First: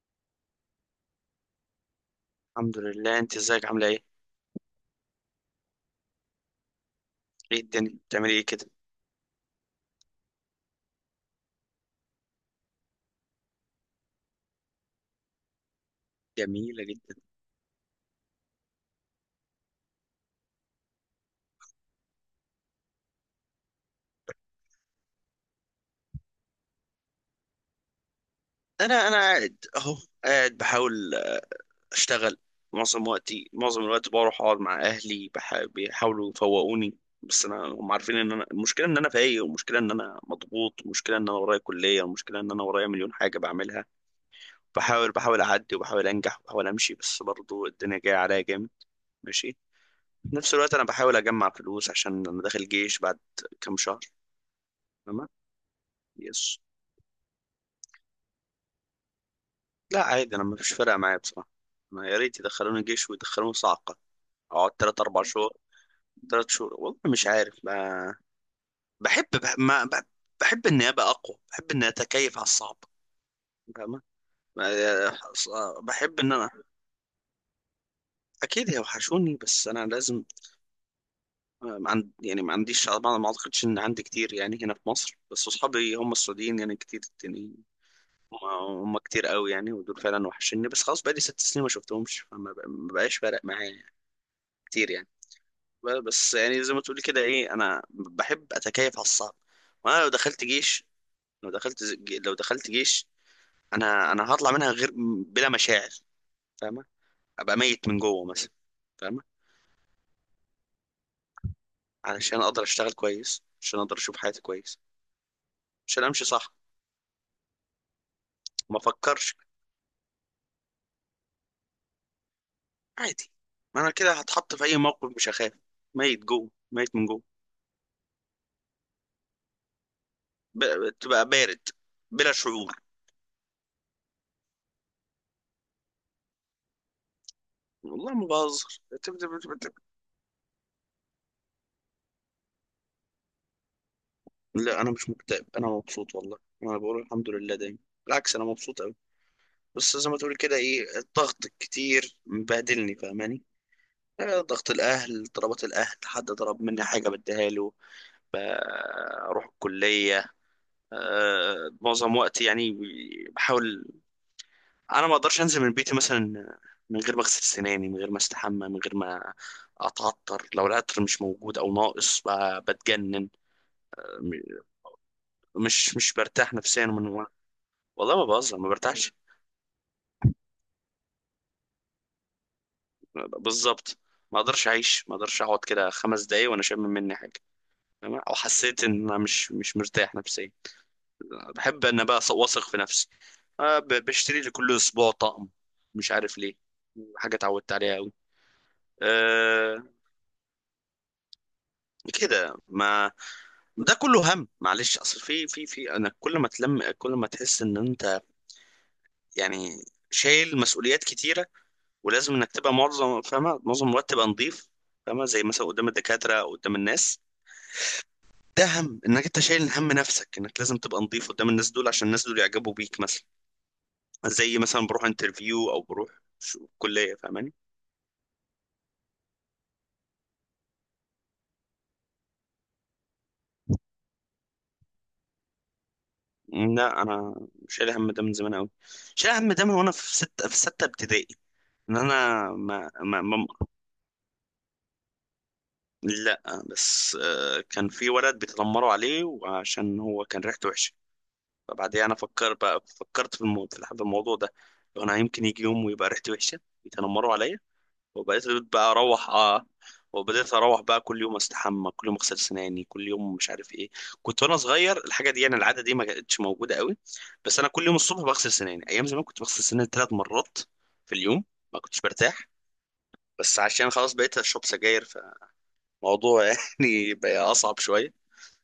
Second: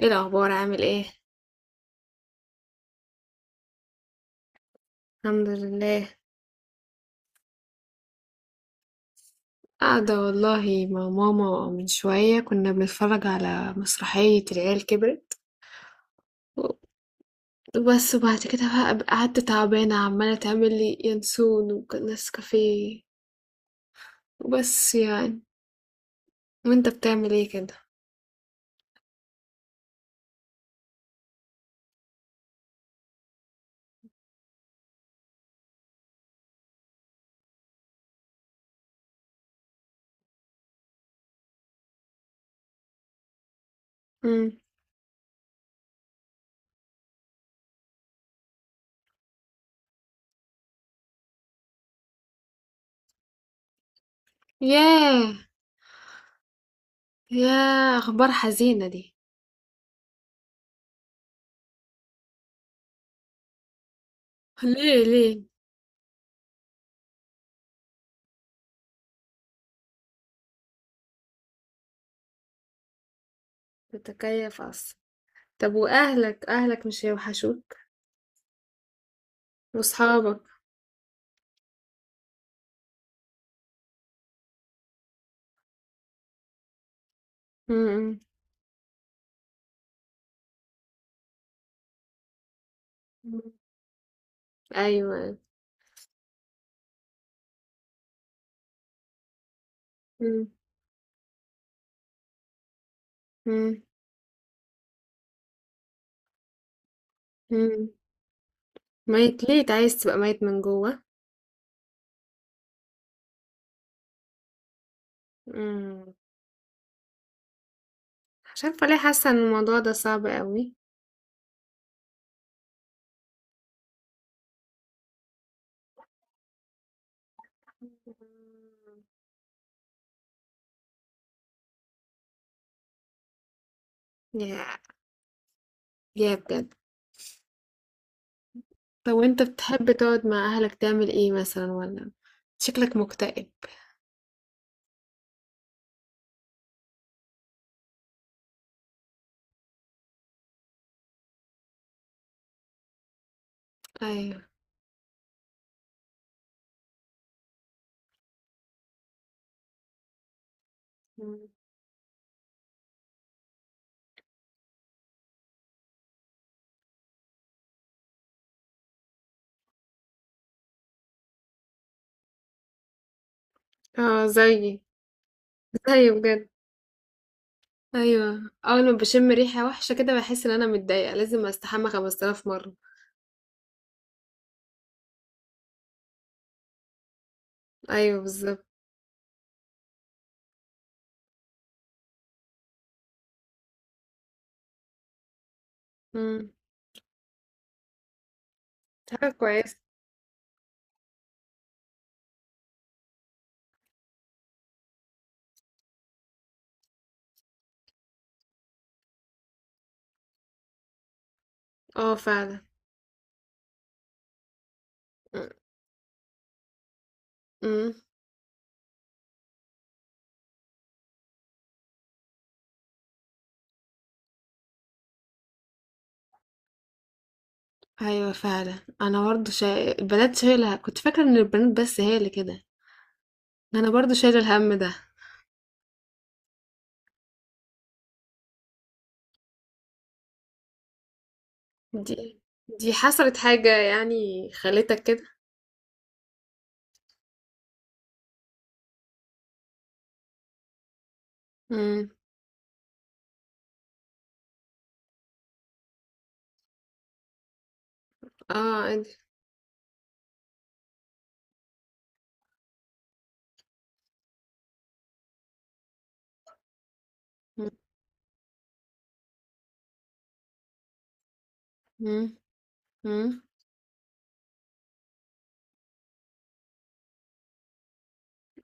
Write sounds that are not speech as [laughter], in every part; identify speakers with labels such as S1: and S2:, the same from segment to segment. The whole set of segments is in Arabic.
S1: ايه الاخبار، عامل ايه؟
S2: الحمد لله، انت ازيك؟ عامله ايه؟
S1: الحمد لله.
S2: ايه الدنيا بتعملي ايه كده؟
S1: قاعده والله مع ماما، من شويه كنا بنتفرج على مسرحيه العيال كبرت.
S2: جميلة جدا.
S1: بس بعد كده بقى قعدت تعبانه، عماله تعمل لي ينسون ونسكافيه، وبس يعني. وانت بتعمل ايه كده؟
S2: انا قاعد اهو. قاعد بحاول اشتغل. معظم الوقت بروح اقعد مع اهلي بيحاولوا يفوقوني. بس انا هم عارفين ان انا المشكله ان انا فايق، والمشكله ان انا مضغوط، والمشكله ان انا ورايا كليه، والمشكله ان انا ورايا مليون حاجه بعملها.
S1: امم.
S2: بحاول اعدي، وبحاول انجح، وبحاول امشي، بس برضو الدنيا جايه عليا جامد. ماشي. في نفس الوقت انا بحاول اجمع فلوس عشان انا داخل جيش بعد كام شهر. تمام.
S1: ياه.
S2: يس.
S1: ياه، اخبار حزينه دي.
S2: لا، عادي، انا مفيش فارقه معايا بصراحه. ما يا ريت يدخلوني جيش ويدخلوني صعقه. اقعد تلات
S1: ليه
S2: اربع
S1: ليه؟
S2: شهور. 3 شهور، والله مش عارف ما. بحب بح... ما بح... بحب اني ابقى اقوى، بحب اني اتكيف على الصعب. فاهمة؟
S1: بتكيف اصلا؟
S2: ما-
S1: طب
S2: بحب ان
S1: واهلك،
S2: انا
S1: اهلك مش هيوحشوك؟
S2: اكيد هيوحشوني، بس انا لازم.
S1: واصحابك؟
S2: ما عند... يعني ما عنديش، ما اعتقدش ان عندي كتير يعني هنا في مصر، بس اصحابي هم السعوديين يعني كتير، التانيين.
S1: امم.
S2: هم كتير قوي يعني، ودول فعلا وحشني، بس خلاص بقالي 6 سنين ما شفتهمش، فما ما بقاش فارق معايا يعني. كتير يعني.
S1: ايوه.
S2: بس يعني زي ما تقولي كده ايه، انا بحب اتكيف على الصعب. وانا لو دخلت جيش، لو دخلت جيش،
S1: امم.
S2: انا هطلع منها غير، بلا مشاعر. فاهمه؟ ابقى
S1: إمم.
S2: ميت من جوه مثلا. فاهمه؟
S1: ميّت ليه؟ أنت عايز تبقى ميّت من جوّه؟
S2: علشان اقدر اشتغل كويس، عشان اقدر اشوف حياتي كويس. عشان
S1: إمم.
S2: امشي صح.
S1: مش
S2: ما
S1: عارفة ليه حاسة
S2: افكرش.
S1: إن الموضوع ده صعب أوي.
S2: عادي. ما انا كده، هتحط في اي موقف مش هخاف. ميت جوه، ميت من جوه. تبقى بارد، بلا شعور.
S1: ياه! ياه بجد.
S2: والله ما بهزر.
S1: طب وأنت بتحب تقعد مع أهلك تعمل إيه مثلًا والّا شكلك مكتئب؟
S2: لا، انا مش مكتئب، انا مبسوط والله، انا بقول الحمد لله دايما. بالعكس، انا مبسوط قوي. بس زي ما تقول كده ايه، الضغط الكتير مبهدلني، فاهماني؟
S1: أيوه.
S2: ضغط الاهل، طلبات الاهل، حد طلب مني حاجه بديها له. آه، اروح الكليه.
S1: إمم.
S2: معظم وقتي يعني. بحاول. انا ما اقدرش انزل من بيتي مثلا من غير ما اغسل سناني، من غير ما استحمى، من غير ما اتعطر. لو العطر مش موجود او ناقص بتجنن.
S1: آه زيي،
S2: مش
S1: زيي
S2: مش
S1: بجد.
S2: برتاح نفسيا والله ما
S1: أيوه.
S2: بهزر، ما
S1: أول ما
S2: برتاحش.
S1: باشم ريحة وحشة كده باحس إن أنا متضايقة، لازم أستحمى 5000 مرّة.
S2: بالظبط. ما اقدرش اعيش، ما اقدرش اقعد كده 5 دقايق وانا شامم مني حاجه. تمام؟
S1: أيوه
S2: او
S1: بالضبط.
S2: حسيت ان انا مش مرتاح نفسيا. بحب ان بقى واثق في نفسي. بشتري لي كل اسبوع طقم، مش عارف
S1: إمم.
S2: ليه. حاجه اتعودت عليها قوي.
S1: حاجة كويسة.
S2: أه كده ما. ده كله هم، معلش، اصل في انا كل ما تلم، كل ما تحس ان انت، يعني، شايل مسؤوليات كتيره.
S1: آه
S2: ولازم انك
S1: فعلًا.
S2: تبقى معظم، فاهمه، معظم الوقت تبقى نظيف. فاهمه؟ زي
S1: إمم.
S2: مثلا قدام الدكاتره او قدام الناس.
S1: إمم.
S2: ده هم انك انت شايل هم نفسك، انك لازم تبقى نظيف قدام الناس دول، عشان الناس دول يعجبوا بيك مثلا. زي مثلا بروح انترفيو، او بروح كليه. فاهماني؟
S1: ايوه فعلا، انا برضو البنات شايله، كنت فاكره ان البنات بس هي اللي كده. انا برضو شايله الهم ده.
S2: لا، انا شايل هم ده من زمان قوي. شايل هم ده من وانا في ستة ابتدائي. ان
S1: دي
S2: انا ما,
S1: دي
S2: ما,
S1: حصلت
S2: ما
S1: حاجه يعني خلتك كده؟
S2: لا. بس كان في ولد بيتنمروا عليه وعشان هو كان ريحته وحشه. فبعديها
S1: امم.
S2: انا فكرت في الموضوع، في الموضوع ده. انا يمكن يجي يوم ويبقى ريحتي وحشه يتنمروا عليا. وبقيت
S1: اه
S2: بقى
S1: عادي.
S2: اروح وبدأت اروح بقى كل يوم استحمى، كل يوم اغسل سناني، كل يوم مش عارف ايه. كنت وانا صغير الحاجه دي، يعني العاده دي ما كانتش موجوده قوي. بس انا كل يوم الصبح بغسل سناني، ايام زمان كنت بغسل سناني 3 مرات في اليوم. ما كنتش
S1: امم.
S2: برتاح.
S1: امم.
S2: بس عشان خلاص بقيت اشرب سجاير، فالموضوع [laughs] يعني بقى اصعب شويه،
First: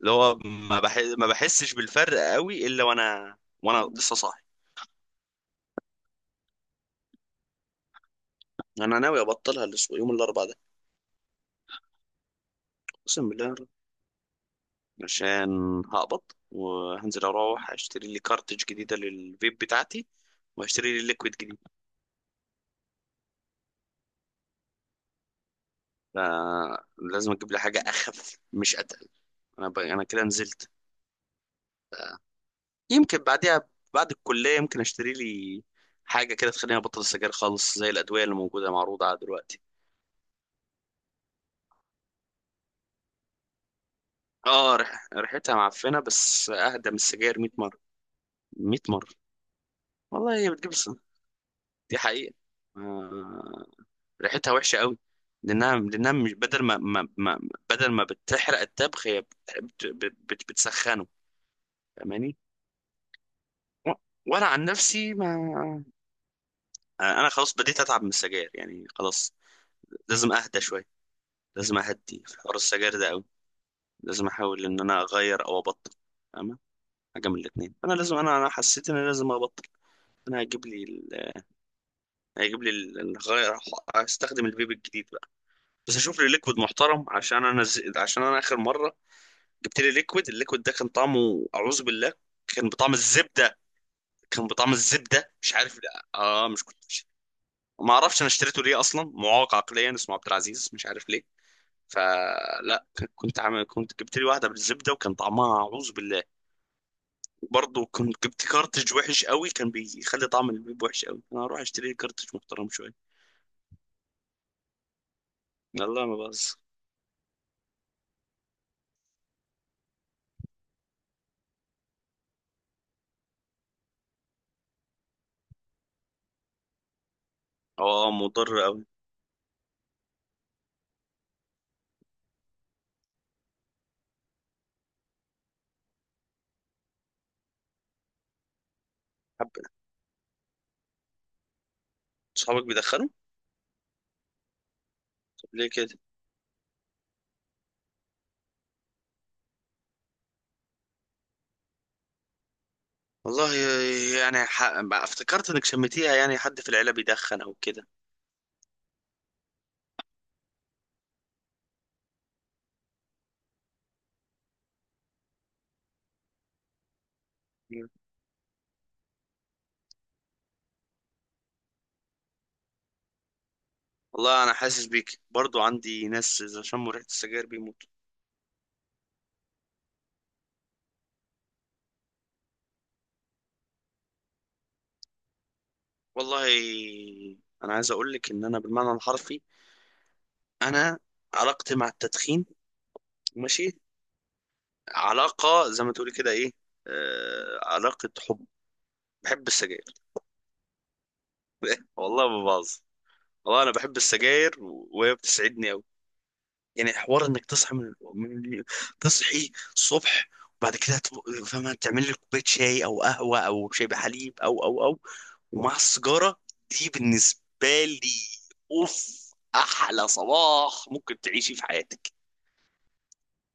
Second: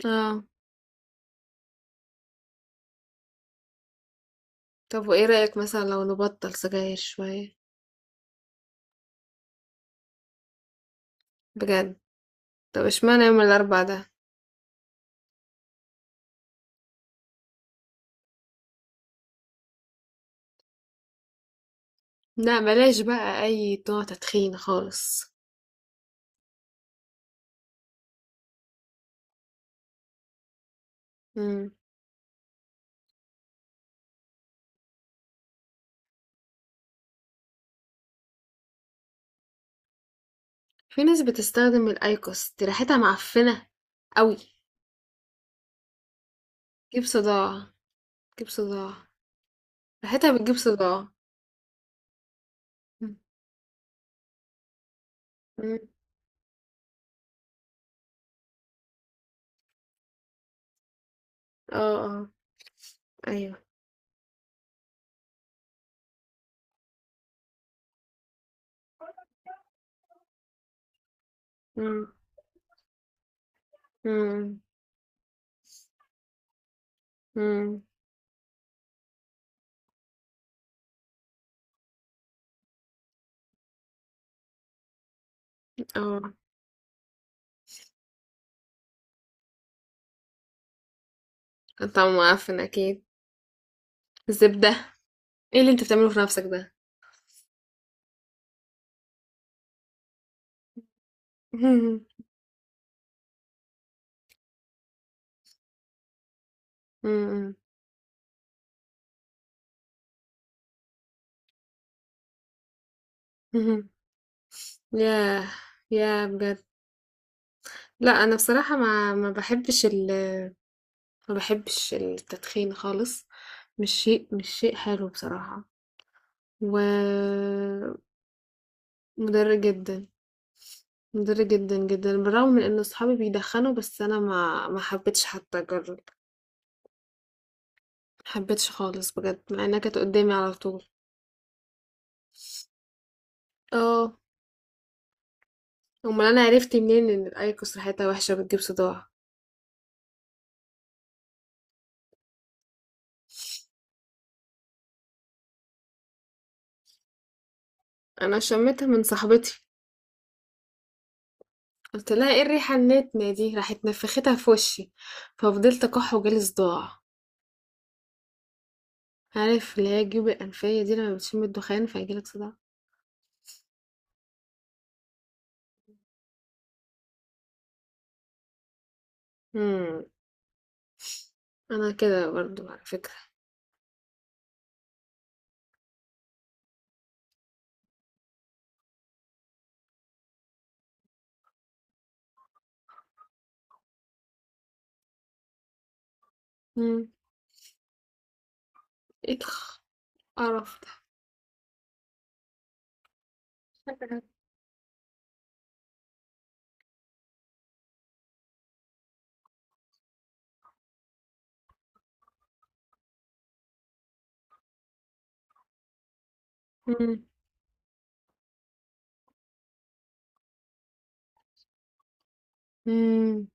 S2: اللي هو
S1: اه.
S2: ما بحسش بالفرق قوي الا وانا، وانا لسه صاحي.
S1: طب وايه رايك مثلا لو نبطل سجاير شويه؟
S2: انا ناوي ابطلها يوم الاربعاء ده.
S1: بجد؟ طب اشمعنى
S2: اقسم
S1: يوم
S2: بالله.
S1: الاربعاء ده؟
S2: عشان هقبض، وهنزل اروح اشتري لي كارتج جديده للفيب بتاعتي، وهشتري لي ليكويد جديد.
S1: لا، بلاش بقى اي نوع تدخين خالص.
S2: فلازم اجيب لي حاجه اخف، مش اتقل. انا كده نزلت.
S1: امم.
S2: يمكن بعديها، بعد الكليه، يمكن اشتري لي حاجه كده تخليني ابطل السجاير خالص، زي الادويه اللي موجوده معروضه على دلوقتي.
S1: في ناس بتستخدم الايكوس دي، ريحتها معفنه قوي.
S2: اه، ريحتها معفنه، بس اهدى من
S1: تجيب
S2: السجاير 100
S1: صداع،
S2: مره.
S1: تجيب
S2: 100
S1: صداع.
S2: مره.
S1: ريحتها
S2: والله هي
S1: بتجيب
S2: بتجيب السنة.
S1: صداع.
S2: دي حقيقه.
S1: إمم،
S2: آه. ريحتها وحشه قوي. لانها
S1: إمم،
S2: لانها مش بدل ما. بدل ما بتحرق الطبخ هي بتسخنه.
S1: آه، آه،
S2: فاهماني؟
S1: أيوه،
S2: و- وانا عن نفسي ما. انا خلاص بديت اتعب من السجاير يعني، خلاص لازم اهدى شويه. لازم
S1: إمم،
S2: اهدي في حوار السجاير ده قوي. لازم
S1: إمم،
S2: احاول ان انا اغير او ابطل. فاهمه؟ حاجه من الاثنين،
S1: إمم،
S2: انا لازم، انا حسيت ان انا لازم ابطل. انا هجيب لي الغير. استخدم الفيب الجديد بقى. بس اشوف لي
S1: آه،
S2: ليكويد محترم، عشان انا اخر مره جبت لي ليكويد، الليكويد ده كان طعمه اعوذ بالله.
S1: طعمه معفن
S2: كان بطعم
S1: أكيد،
S2: الزبده. كان بطعم
S1: زبدة،
S2: الزبده، مش
S1: إيه اللي
S2: عارف،
S1: أنت
S2: لا
S1: بتعمله في نَفْسك
S2: اه مش،
S1: ده؟
S2: كنت مش. ما اعرفش انا اشتريته ليه اصلا، معاق عقليا اسمه عبد العزيز، مش عارف ليه.
S1: [laughs] إمم،
S2: فلا، كنت عامل، كنت جبت لي واحده بالزبده وكان طعمها اعوذ بالله.
S1: إمم،
S2: وبرضه كنت جبت كارتridج وحش قوي، كان بيخلي طعم البيب وحش قوي. انا هروح اشتري لي كارتridج محترم شويه.
S1: اهم، ياه!
S2: لا، ما
S1: ياه
S2: بهزر.
S1: بجد! لأ، أنا بصراحة ما باحبش التدخين خالص، مش شيء حلو بصراحة، ومُضِر
S2: اه، مضر قوي.
S1: جدًا، مُضِر جدًا، جدًا، بالرغم من إن صحابي بيدخّنوا، بس أنا ما حبيتش حتى أجرّب. محبتش خالص بجد
S2: حب.
S1: مع انها كانت قدامي على طول.
S2: صحابك بيدخنوا؟
S1: اه.
S2: طب ليه كده؟
S1: امال انا عرفت منين ان الايكوس ريحتها وحشه بتجيب صداع؟
S2: والله، يعني افتكرت انك شميتيها، يعني حد في العيله بيدخن او كده؟
S1: انا شميتها من صاحبتي، قلت لها ايه الريحه النتنه دي، راحت نفختها في وشي، ففضلت اكح وجالي صداع.
S2: مم.
S1: عارف اللي هي الجيوب الانفيه دي، لما بتشم الدخان فيجيلك صداع.
S2: والله انا حاسس بيك، برضو عندي ناس اذا شموا ريحه السجاير بيموتوا.
S1: امم. انا كده برضو على فكره.
S2: والله انا عايز اقول لك ان انا بالمعنى الحرفي، انا، علاقتي مع التدخين، ماشي، علاقه زي ما تقولي كده ايه،
S1: امم.
S2: علاقه حب.
S1: ايه
S2: بحب السجاير.
S1: القرف ده؟
S2: والله ما بهزر. والله انا بحب السجاير، وهي بتسعدني قوي. يعني حوار انك تصحى من، تصحي الصبح، وبعد كده فاهمة تعمل لي كوباية شاي او قهوة او شاي بحليب او ومع السيجارة دي،
S1: امم.
S2: بالنسبة لي، اوف، احلى صباح ممكن تعيشي في حياتك.
S1: امم.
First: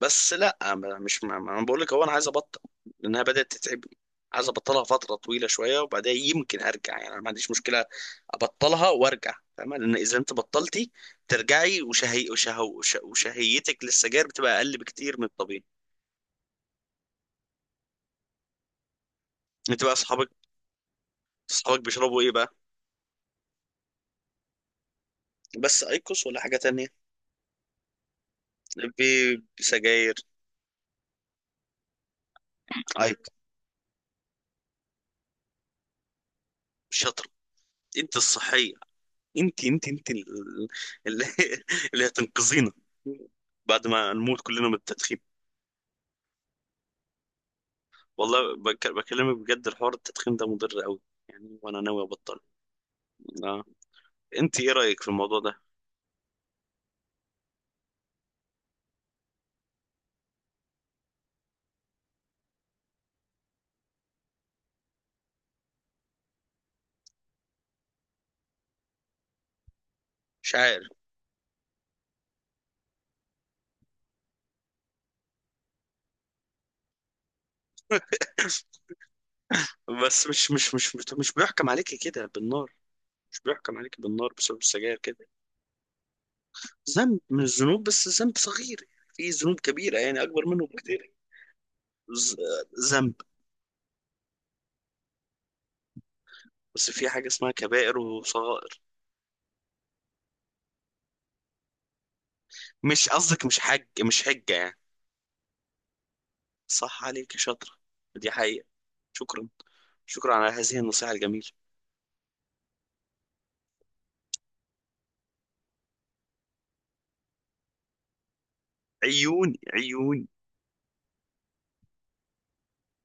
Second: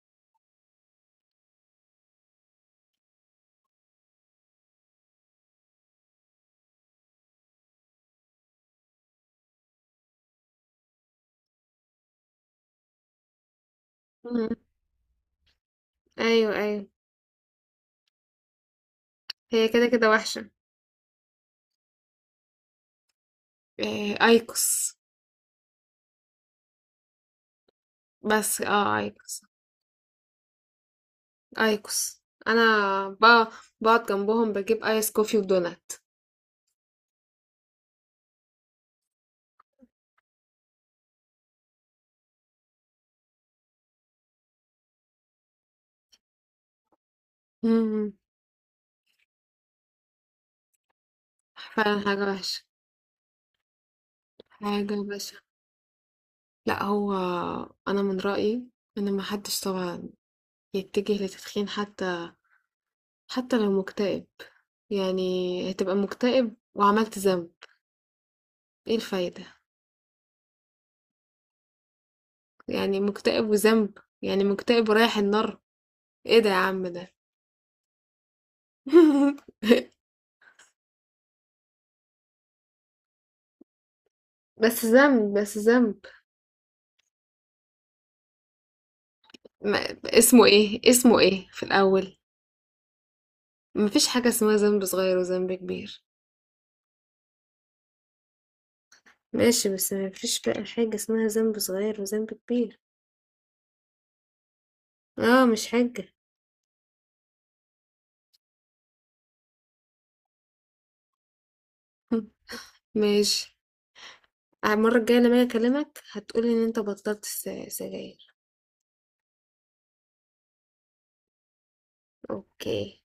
S2: بس لا ما- مش ما ما- انا بقول لك هو انا عايز ابطل، لانها بدات تتعبني. عايز ابطلها فتره طويله شويه، وبعدها يمكن ارجع يعني، انا ما عنديش مشكله ابطلها وارجع. فاهمه؟ لان اذا انت بطلتي ترجعي وشهيتك للسجاير
S1: أمم.
S2: بتبقى اقل بكتير من الطبيعي.
S1: ايوه ايوه، هي
S2: انت
S1: كده
S2: بقى،
S1: كده
S2: اصحابك،
S1: وحشه.
S2: اصحابك بيشربوا ايه بقى؟
S1: إيه، ايكوس؟
S2: بس ايكوس ولا حاجه تانية؟
S1: بس ايكوس.
S2: بسجاير؟
S1: ايكوس. انا
S2: ايكوس؟
S1: بقى بقعد جنبهم بجيب ايس كوفي ودونات.
S2: شاطر. انت الصحيه. انت اللي [laughs] اللي هتنقذينا بعد ما نموت كلنا من التدخين.
S1: امم.
S2: والله بكلمك بجد، الحوار التدخين ده مضر قوي يعني، وانا
S1: فعلا
S2: ناوي
S1: حاجة
S2: ابطل.
S1: وحشة.
S2: اه. انت ايه
S1: حاجة
S2: رايك في الموضوع
S1: بشعة.
S2: ده؟
S1: لا، هو انا من رأيي ان ما حدش طبعا يتجه لتدخين، حتى لو مكتئب، يعني هتبقى مكتئب وعملت ذنب. ايه الفايدة؟
S2: مش عارف.
S1: يعني مكتئب وذنب، يعني مكتئب ورايح النار. ايه ده يا عم ده؟
S2: [coughs]
S1: [laughs]
S2: بس مش بيحكم عليك كده بالنار. مش بيحكم عليك بالنار بسبب
S1: بس
S2: السجاير كده.
S1: ذنب، بس ذنب.
S2: ذنب من الذنوب، بس ذنب صغير. في ذنوب كبيره يعني
S1: اسمه
S2: اكبر منه
S1: ايه،
S2: بكتير.
S1: في الاول؟
S2: ز- ذنب.
S1: مفيش حاجة اسمها ذنب صغير وذنب كبير.
S2: بس في حاجه اسمها كبائر وصغائر.
S1: ماشي، بس مفيش بقى حاجة اسمها ذنب صغير وذنب كبير.
S2: مش قصدك مش حجه يعني؟
S1: اه مش حاجة.
S2: صح عليك يا شاطره. دي حقيقه. شكرا. شكرا على هذه النصيحه الجميله.
S1: [laughs] ماشي. المرة الجاية لما أجي أكلمك هتقولي إن أنت بطلت سجاير.
S2: عيون، عيون.
S1: أوكي.